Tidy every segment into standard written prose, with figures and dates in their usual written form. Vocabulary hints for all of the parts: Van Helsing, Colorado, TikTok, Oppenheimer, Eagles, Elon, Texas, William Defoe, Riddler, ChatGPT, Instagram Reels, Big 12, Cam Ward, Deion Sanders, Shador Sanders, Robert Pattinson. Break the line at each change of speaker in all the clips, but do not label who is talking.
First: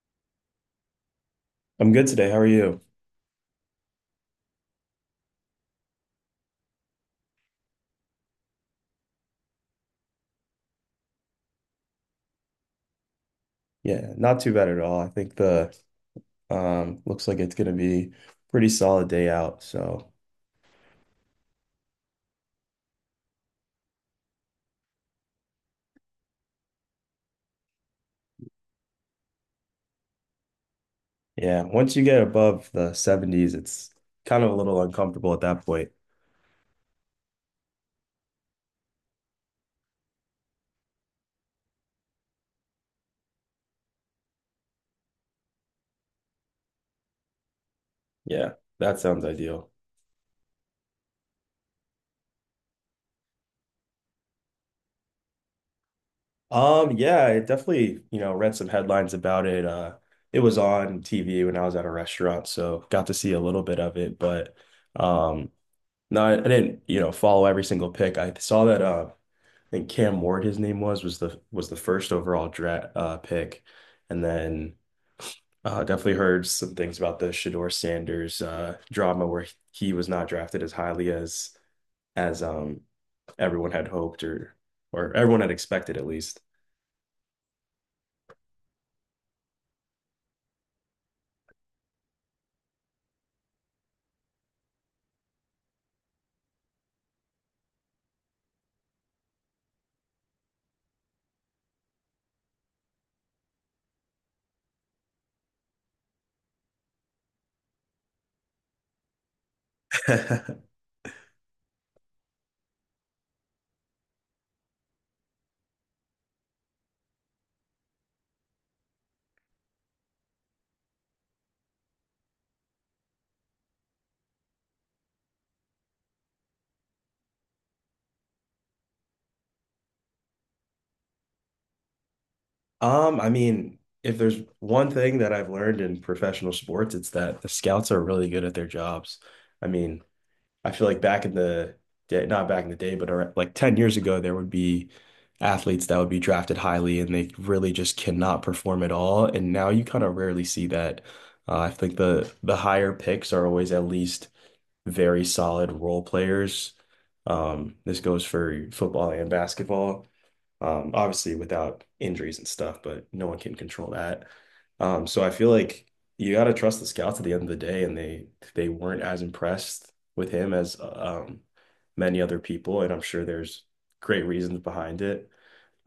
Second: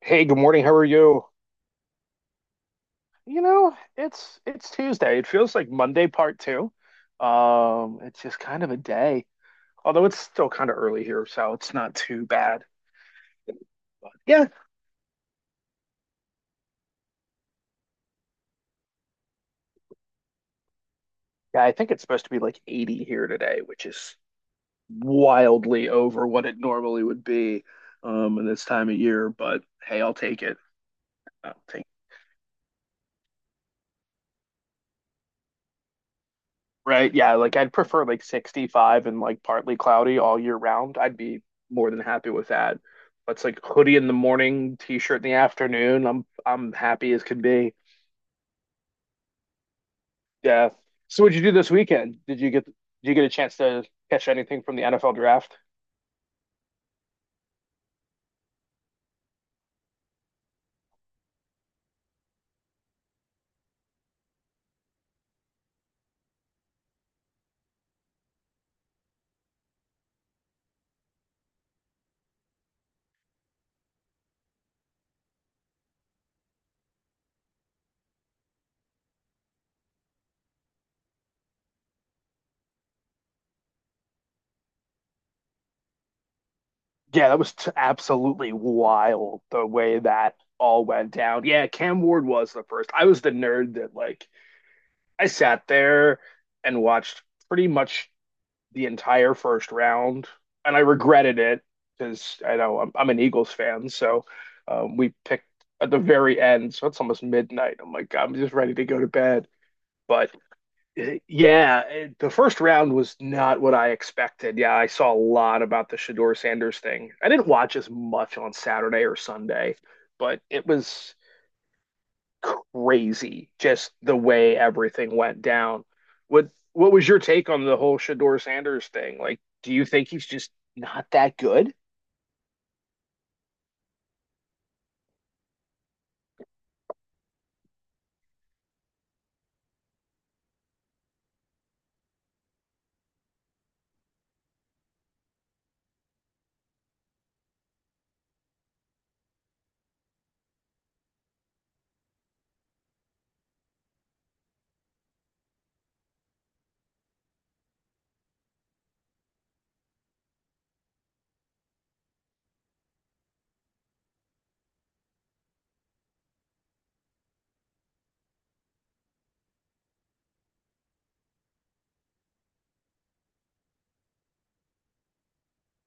Hey, good morning. How are you?
I'm good today. How are you?
It's Tuesday. It feels like Monday part two. It's just kind of a day. Although it's still kind of early here, so it's not too bad. But
Yeah, not
yeah,
too bad at all. I think the looks like it's gonna be pretty solid day out. So
yeah, I think it's supposed to be like 80 here today, which is wildly over what it normally would be in this time of year, but hey, I'll take it. I'll
yeah,
take.
once you get above the 70s, it's kind of a little uncomfortable at that point.
Right? Yeah, like I'd prefer like 65 and like partly cloudy all year round. I'd be more than happy with that. But it's like hoodie in the morning, t-shirt in the afternoon. I'm happy as can be.
Yeah, that sounds ideal.
Yeah. So what'd you do this weekend? Did you get a chance to catch anything from the NFL draft?
Yeah, I definitely, you know, read some headlines about it. It was on TV when I was at a restaurant, so got to see a little bit of it, but um no, I didn't, you know, follow every single pick. I saw that I think Cam Ward, his name was the first overall draft pick, and then definitely heard some things about the Shador Sanders drama where he was not drafted as highly as as everyone had hoped or everyone had expected at least.
Yeah, that was t absolutely wild the way that all went down. Yeah, Cam Ward was the first. I was the nerd that, like, I sat there and watched pretty much the entire first round, and I regretted it because I know I'm an Eagles fan, so we picked at the very end, so it's almost midnight. I'm like, I'm just ready to go to bed. But yeah, the first round was not what I expected. Yeah, I saw a lot about the Shador Sanders thing. I didn't watch as much on Saturday or Sunday, but it was crazy just the way everything went down. What was your take on the whole Shador Sanders thing? Like, do you think he's just not that good?
I mean, if there's one thing that I've learned in professional sports, it's that the scouts are really good at their jobs. I mean, I feel like back in the day, not back in the day, but like 10 years ago, there would be athletes that would be drafted highly and they really just cannot perform at all. And now you kind of rarely see that. I think the higher picks are always at least very solid role players. This goes for football and basketball. Obviously without injuries and stuff, but no one can control that. So I feel like you got to trust the scouts at the end of the day, and they weren't as impressed with him as many other people, and I'm sure there's great reasons behind it.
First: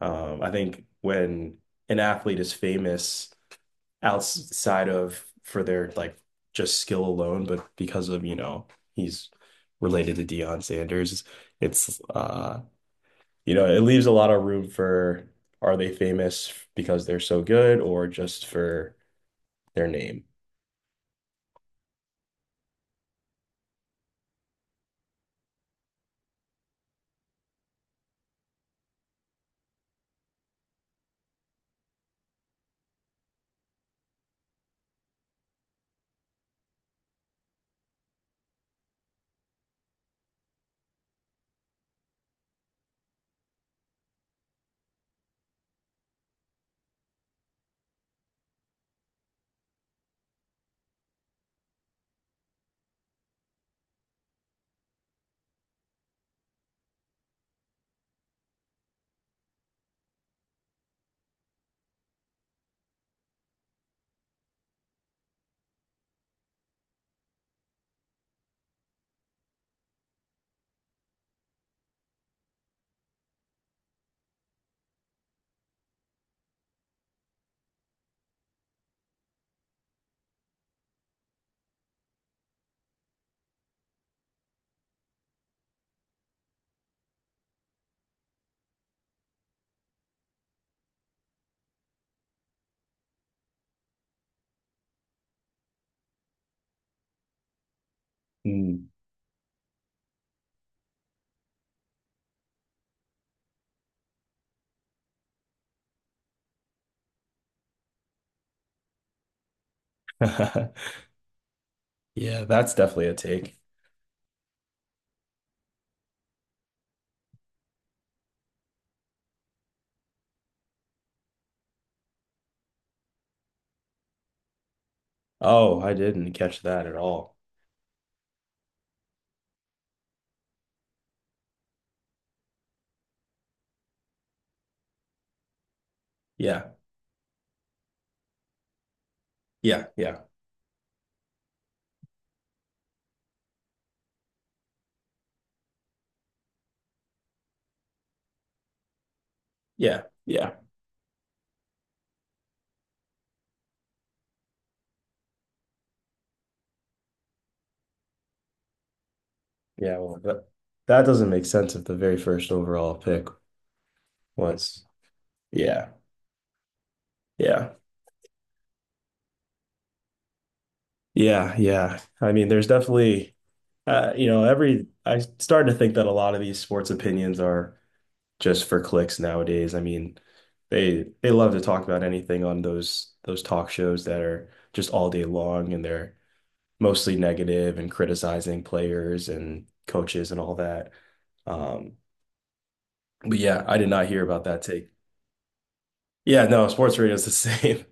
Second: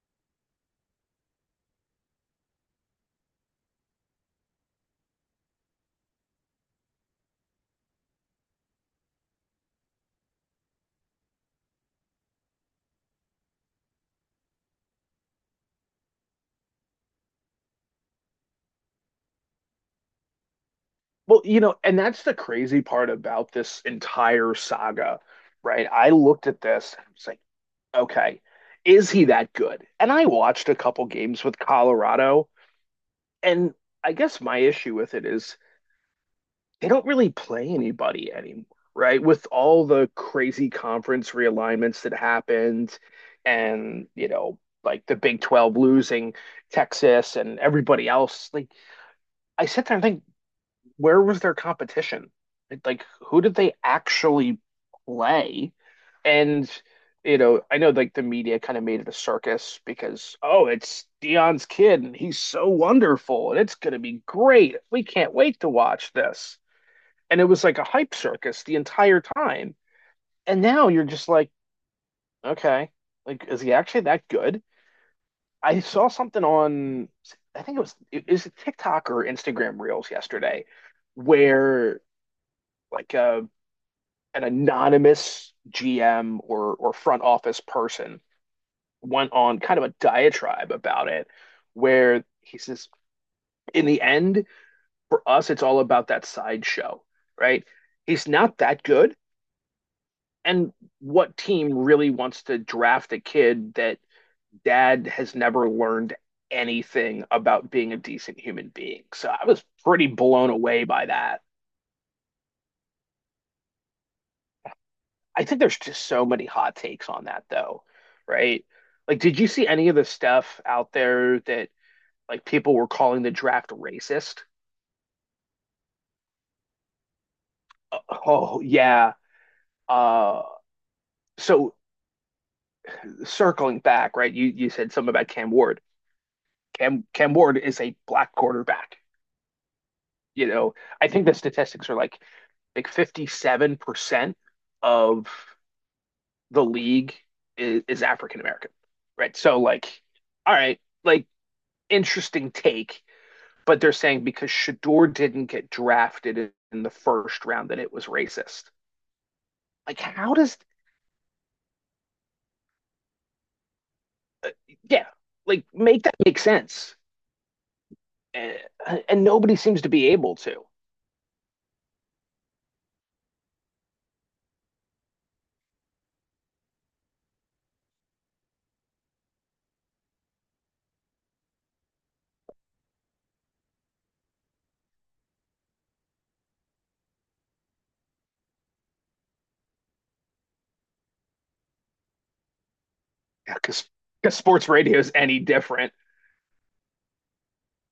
I think when an athlete is famous outside of for their like just skill alone, but because of, you know, he's related to Deion Sanders, it's you know, it leaves a lot of room for are they famous because they're so good or just for their name?
Well, you know, and that's the crazy part about this entire saga, right? I looked at this and I was like, okay, is he that good? And I watched a couple games with Colorado, and I guess my issue with it is they don't really play anybody anymore, right? With all the crazy conference realignments that happened and, you know, like the Big 12 losing Texas and everybody else, like I sit there and think, where was their competition? Like, who did they actually play? And, you know, I know like the media kind of made it a circus because, oh, it's Dion's kid and he's so wonderful and it's going to be great. We can't wait to watch this, and it was like a hype circus the entire time. And now you're just like, okay, like is he actually that good? I saw something on, I think it was TikTok or Instagram Reels yesterday, where like a an anonymous GM or front office person went on kind of a diatribe about it, where he says, in the end, for us, it's all about that sideshow, right? He's not that
Mm.
good, and what team really wants to draft a kid that dad has never learned anything about being a decent human being? So I was pretty blown away by that.
Yeah, that's definitely a take.
I think there's just so many hot takes on that though, right? Like, did you see any of the stuff out there that like people were calling the draft racist?
Oh, I didn't catch that at all.
Oh oh, yeah. Uh, so circling back, right? You said something about Cam Ward.
Yeah,
Cam Ward is a black quarterback.
yeah, yeah,
You know, I think the statistics are like 57% of the league is African American, right? So like,
yeah, yeah,
all right, like interesting take, but they're saying because Shador didn't get drafted in the first round that it was racist.
yeah.
Like,
Well,
how does,
that doesn't make sense if the very first overall pick was.
yeah, like
Yeah,
make that make sense?
yeah,
And, and nobody seems to be able to,
yeah, yeah. I mean, there's definitely, you know, every I started to think that a lot of these sports opinions are just for clicks nowadays. I mean, they love to talk about anything on those talk shows that are just all day long and they're mostly negative and criticizing players and coaches and all that. Um, but yeah, I
because
did not
yeah,
hear
because
about that
sports
take.
radio is any different.
Yeah, no, sports radio is the same.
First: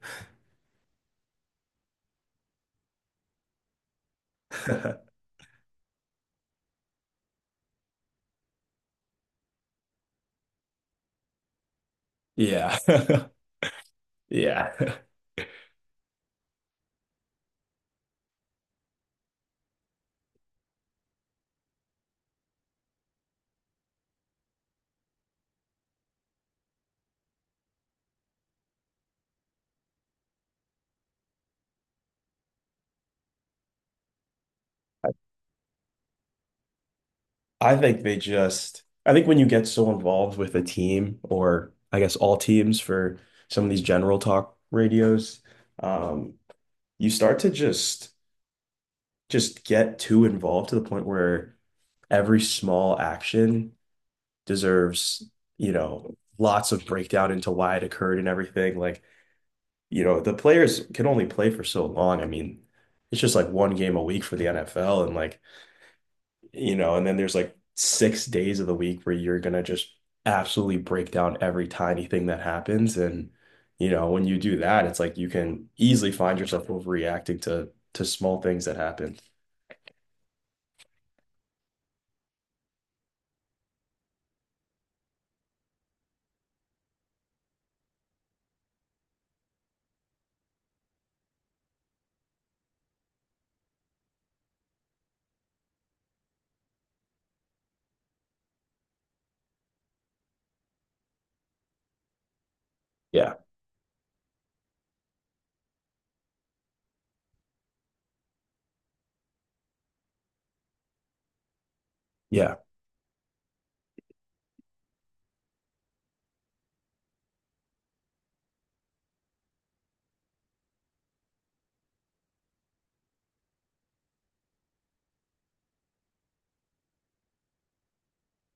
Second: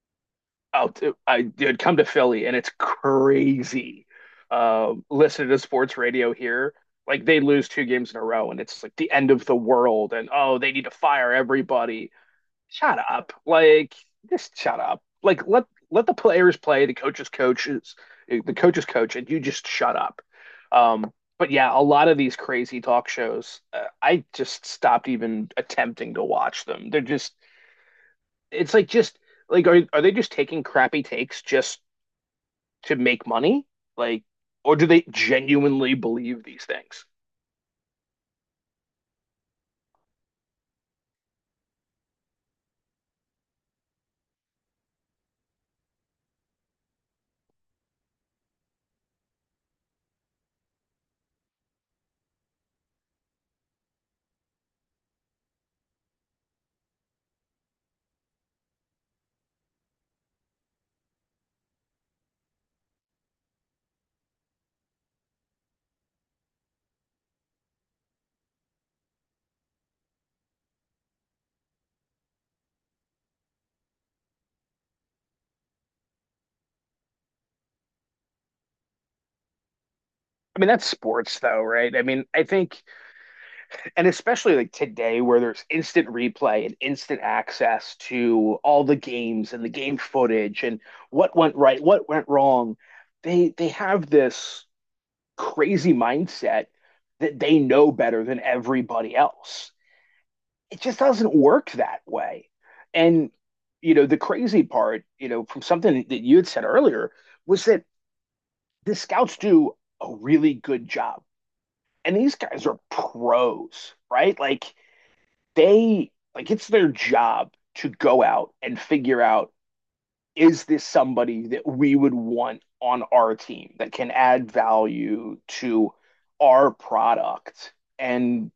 Oh, I did come to Philly and it's crazy. Listening to sports radio here, like they lose two games in a row and it's like the end of the world and oh, they need to fire everybody.
Yeah.
Shut up. Like, just
Yeah.
shut up. Like, let let the players play, the coaches coach, and you just shut up. Um, but yeah, a lot of these crazy talk shows, I just stopped even attempting to watch them. They're just, it's like just like, are they just taking crappy takes just to make money? Like, or do they genuinely believe these things?
I think when you get so involved with a team, or I guess all teams for some of these general talk radios, um, you start to just get too involved to the point where every small action deserves, you know, lots of breakdown into why it occurred and everything. Like, you know, the players can only play for so long. I mean, it's just like one game a week for the NFL and like, you know, and then there's like 6 days of the week where you're gonna just absolutely break down every tiny thing that happens. And, you know, when you do that, it's like you can easily find yourself overreacting to small things that happen.
I mean, that's sports, though, right? I mean, I think, and especially like today, where there's instant replay and instant access to all the games and the game footage and what went right, what went wrong, they have this crazy mindset that they know better than everybody else. It just doesn't work that way. And,
Yeah.
you know, the crazy part, you know, from something that you had said earlier, was that the scouts do a really good job. And these
Yeah,
guys are pros, right? Like, they, like, it's their job to go out and figure out, is this somebody that we would want on our team that can add value to our product and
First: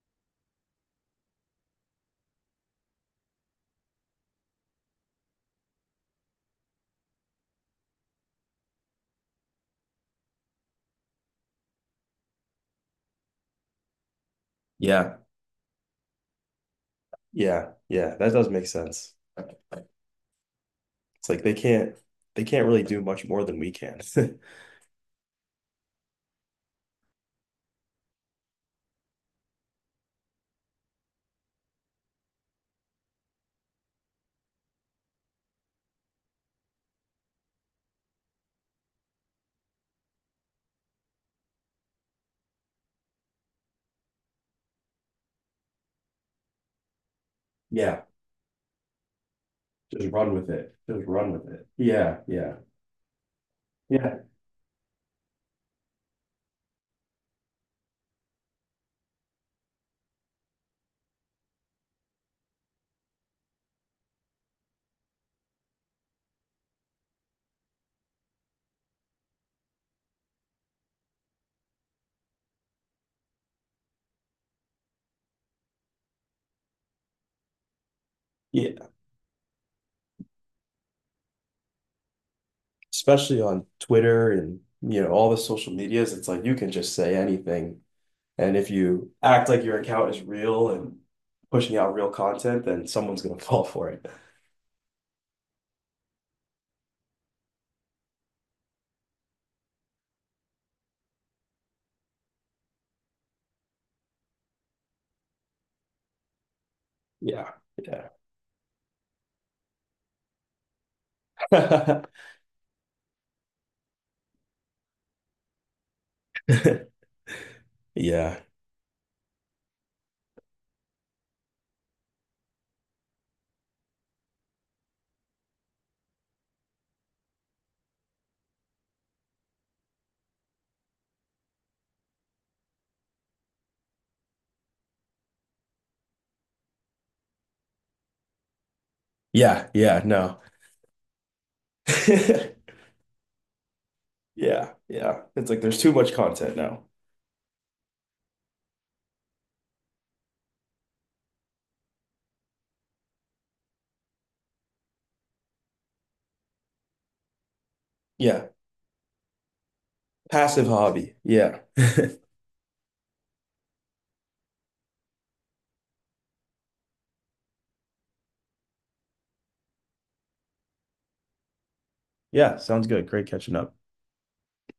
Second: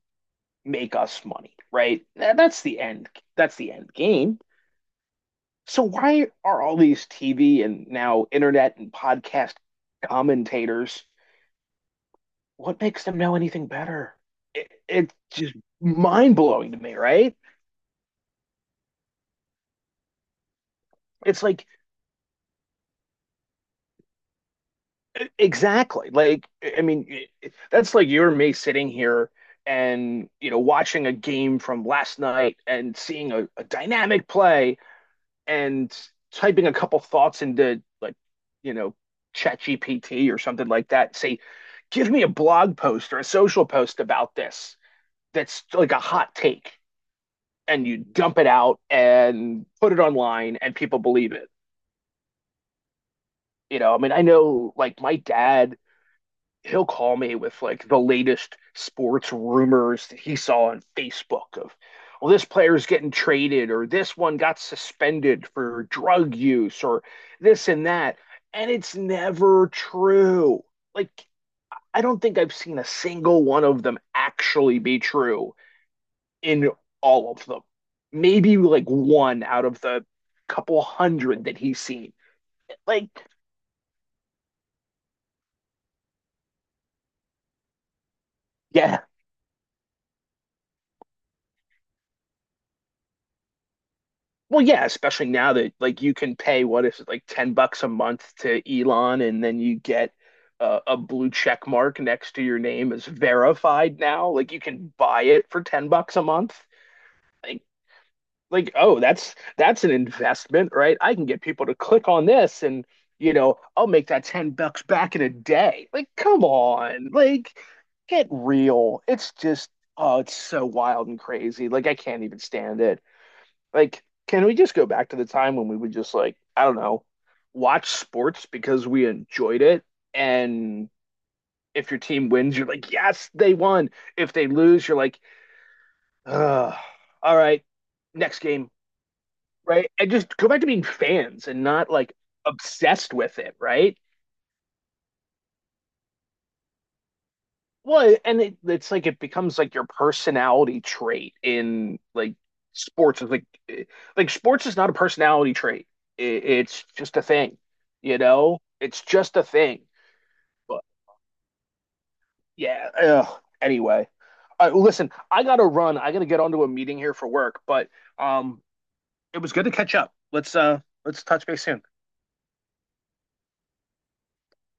make us money, right? That's the end. That's the end game. So why are all these TV and now internet and podcast commentators, what makes them know anything better? It's
yeah,
just mind blowing to me, right?
yeah, yeah. That does make sense. It's like
It's like,
they can't really do much more than we can.
exactly, I mean, that's like you and me sitting here and, you know, watching a game from last night and seeing a dynamic play and typing a couple thoughts into, like, you know, ChatGPT or something like that. Say, give me a blog post or a social post about this that's like a hot take, and you
Yeah,
dump it out and put it
just run with
online
it.
and people
Just run
believe
with
it.
it. Yeah, yeah,
You know, I mean,
yeah,
I know like my dad, he'll call me with like the latest sports rumors that he saw on Facebook of, well, this player's getting traded or this one got suspended for drug use or this and that. And it's never true. Like, I don't think I've seen a single one of them actually be true in all of them. Maybe like
yeah.
one out of the couple hundred that he's seen. Like,
Especially on Twitter and you know all the social medias, it's like you can just say anything, and if
yeah.
you act like your account is real and pushing out real content, then someone's gonna fall for it.
Well, yeah, especially now that like you can pay, what is it, like $10 a month to Elon, and then you get a blue check mark next to your name as verified now. Like you can buy it for $10 a month.
Yeah,
Like like, oh, that's an investment, right? I can get people to
yeah,
click on this and, you know, I'll make that $10 back in a day. Like, come on, like, get
yeah,
real. It's just, oh, it's so wild and crazy, like I can't even stand it. Like, can we just go back to the time when we would just, like, I don't know, watch sports because we enjoyed it, and if your team wins, you're like, yes, they won. If they lose, you're like, ugh, all right, next game, right?
yeah.
And just
No.
go back to being fans and not like obsessed with it, right?
Yeah, yeah. It's like there's too much content now.
Well, and it's like it becomes like your personality trait in like sports. It's like, eh, like sports is not a personality trait. It's just a thing, you
Yeah.
know? It's just a thing.
Passive
But
hobby. Yeah.
yeah, ugh. Anyway. All right, listen, I gotta run. I gotta get onto a meeting here for work, but um it was good to catch up. Let's, let's touch base soon.
Yeah, sounds good. Great catching up.